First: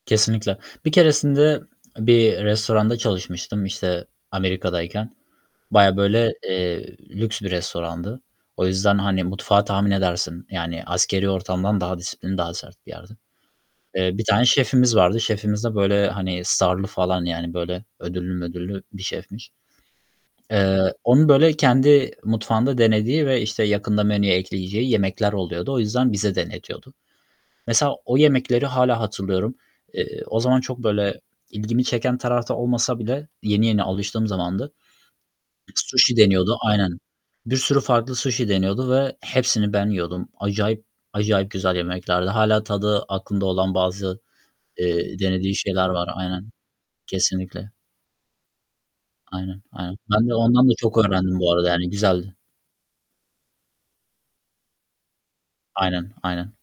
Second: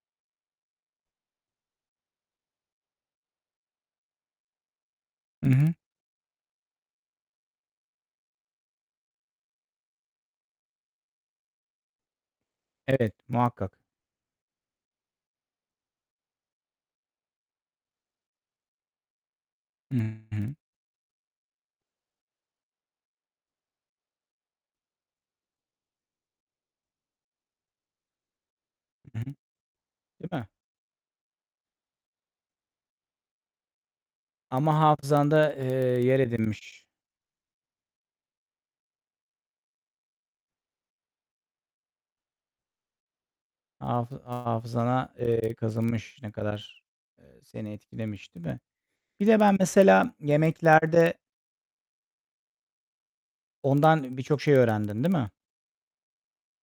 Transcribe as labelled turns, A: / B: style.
A: Kesinlikle. Bir keresinde bir restoranda çalışmıştım, işte, Amerika'dayken.
B: Hı hı.
A: Bayağı böyle, eee, lüks bir restorandı. O yüzden, hani, mutfağı tahmin edersin, yani, askeri ortamdan daha disiplinli, daha sert bir
B: Evet,
A: yerdi.
B: muhakkak.
A: Eee, bir tane şefimiz vardı. Şefimiz de böyle, hani, star'lı falan, yani, böyle, ödüllü mödüllü bir şefmiş.
B: Hı hı.
A: Eee, onun, böyle, kendi mutfağında denediği ve, işte, yakında menüye ekleyeceği yemekler oluyordu. O yüzden bize denetiyordu. Mesela o yemekleri hâlâ
B: Hı hı,
A: hatırlıyorum. Eee,
B: Değil
A: o
B: mi?
A: zaman çok, böyle, ilgimi çeken tarafta olmasa bile yeni yeni alıştığım zamandı.
B: Ama hafızanda, eee,
A: Suşi
B: yer
A: deniyordu.
B: edinmiş.
A: Aynen. Bir sürü farklı suşi deniyordu ve hepsini ben yiyordum. Acayip acayip güzel yemeklerdi. Hâlâ tadı aklımda olan bazı,
B: Hafı hafızana,
A: eee,
B: eee,
A: denediği şeyler var.
B: kazınmış. Ne
A: Aynen.
B: kadar, eee,
A: Kesinlikle.
B: seni etkilemiş, değil mi? Bir de ben
A: Aynen, aynen.
B: mesela
A: Ben de ondan da çok
B: yemeklerde
A: öğrendim bu arada. Yani, güzeldi.
B: Ondan birçok şey öğrendin, değil mi?
A: Aynen, aynen.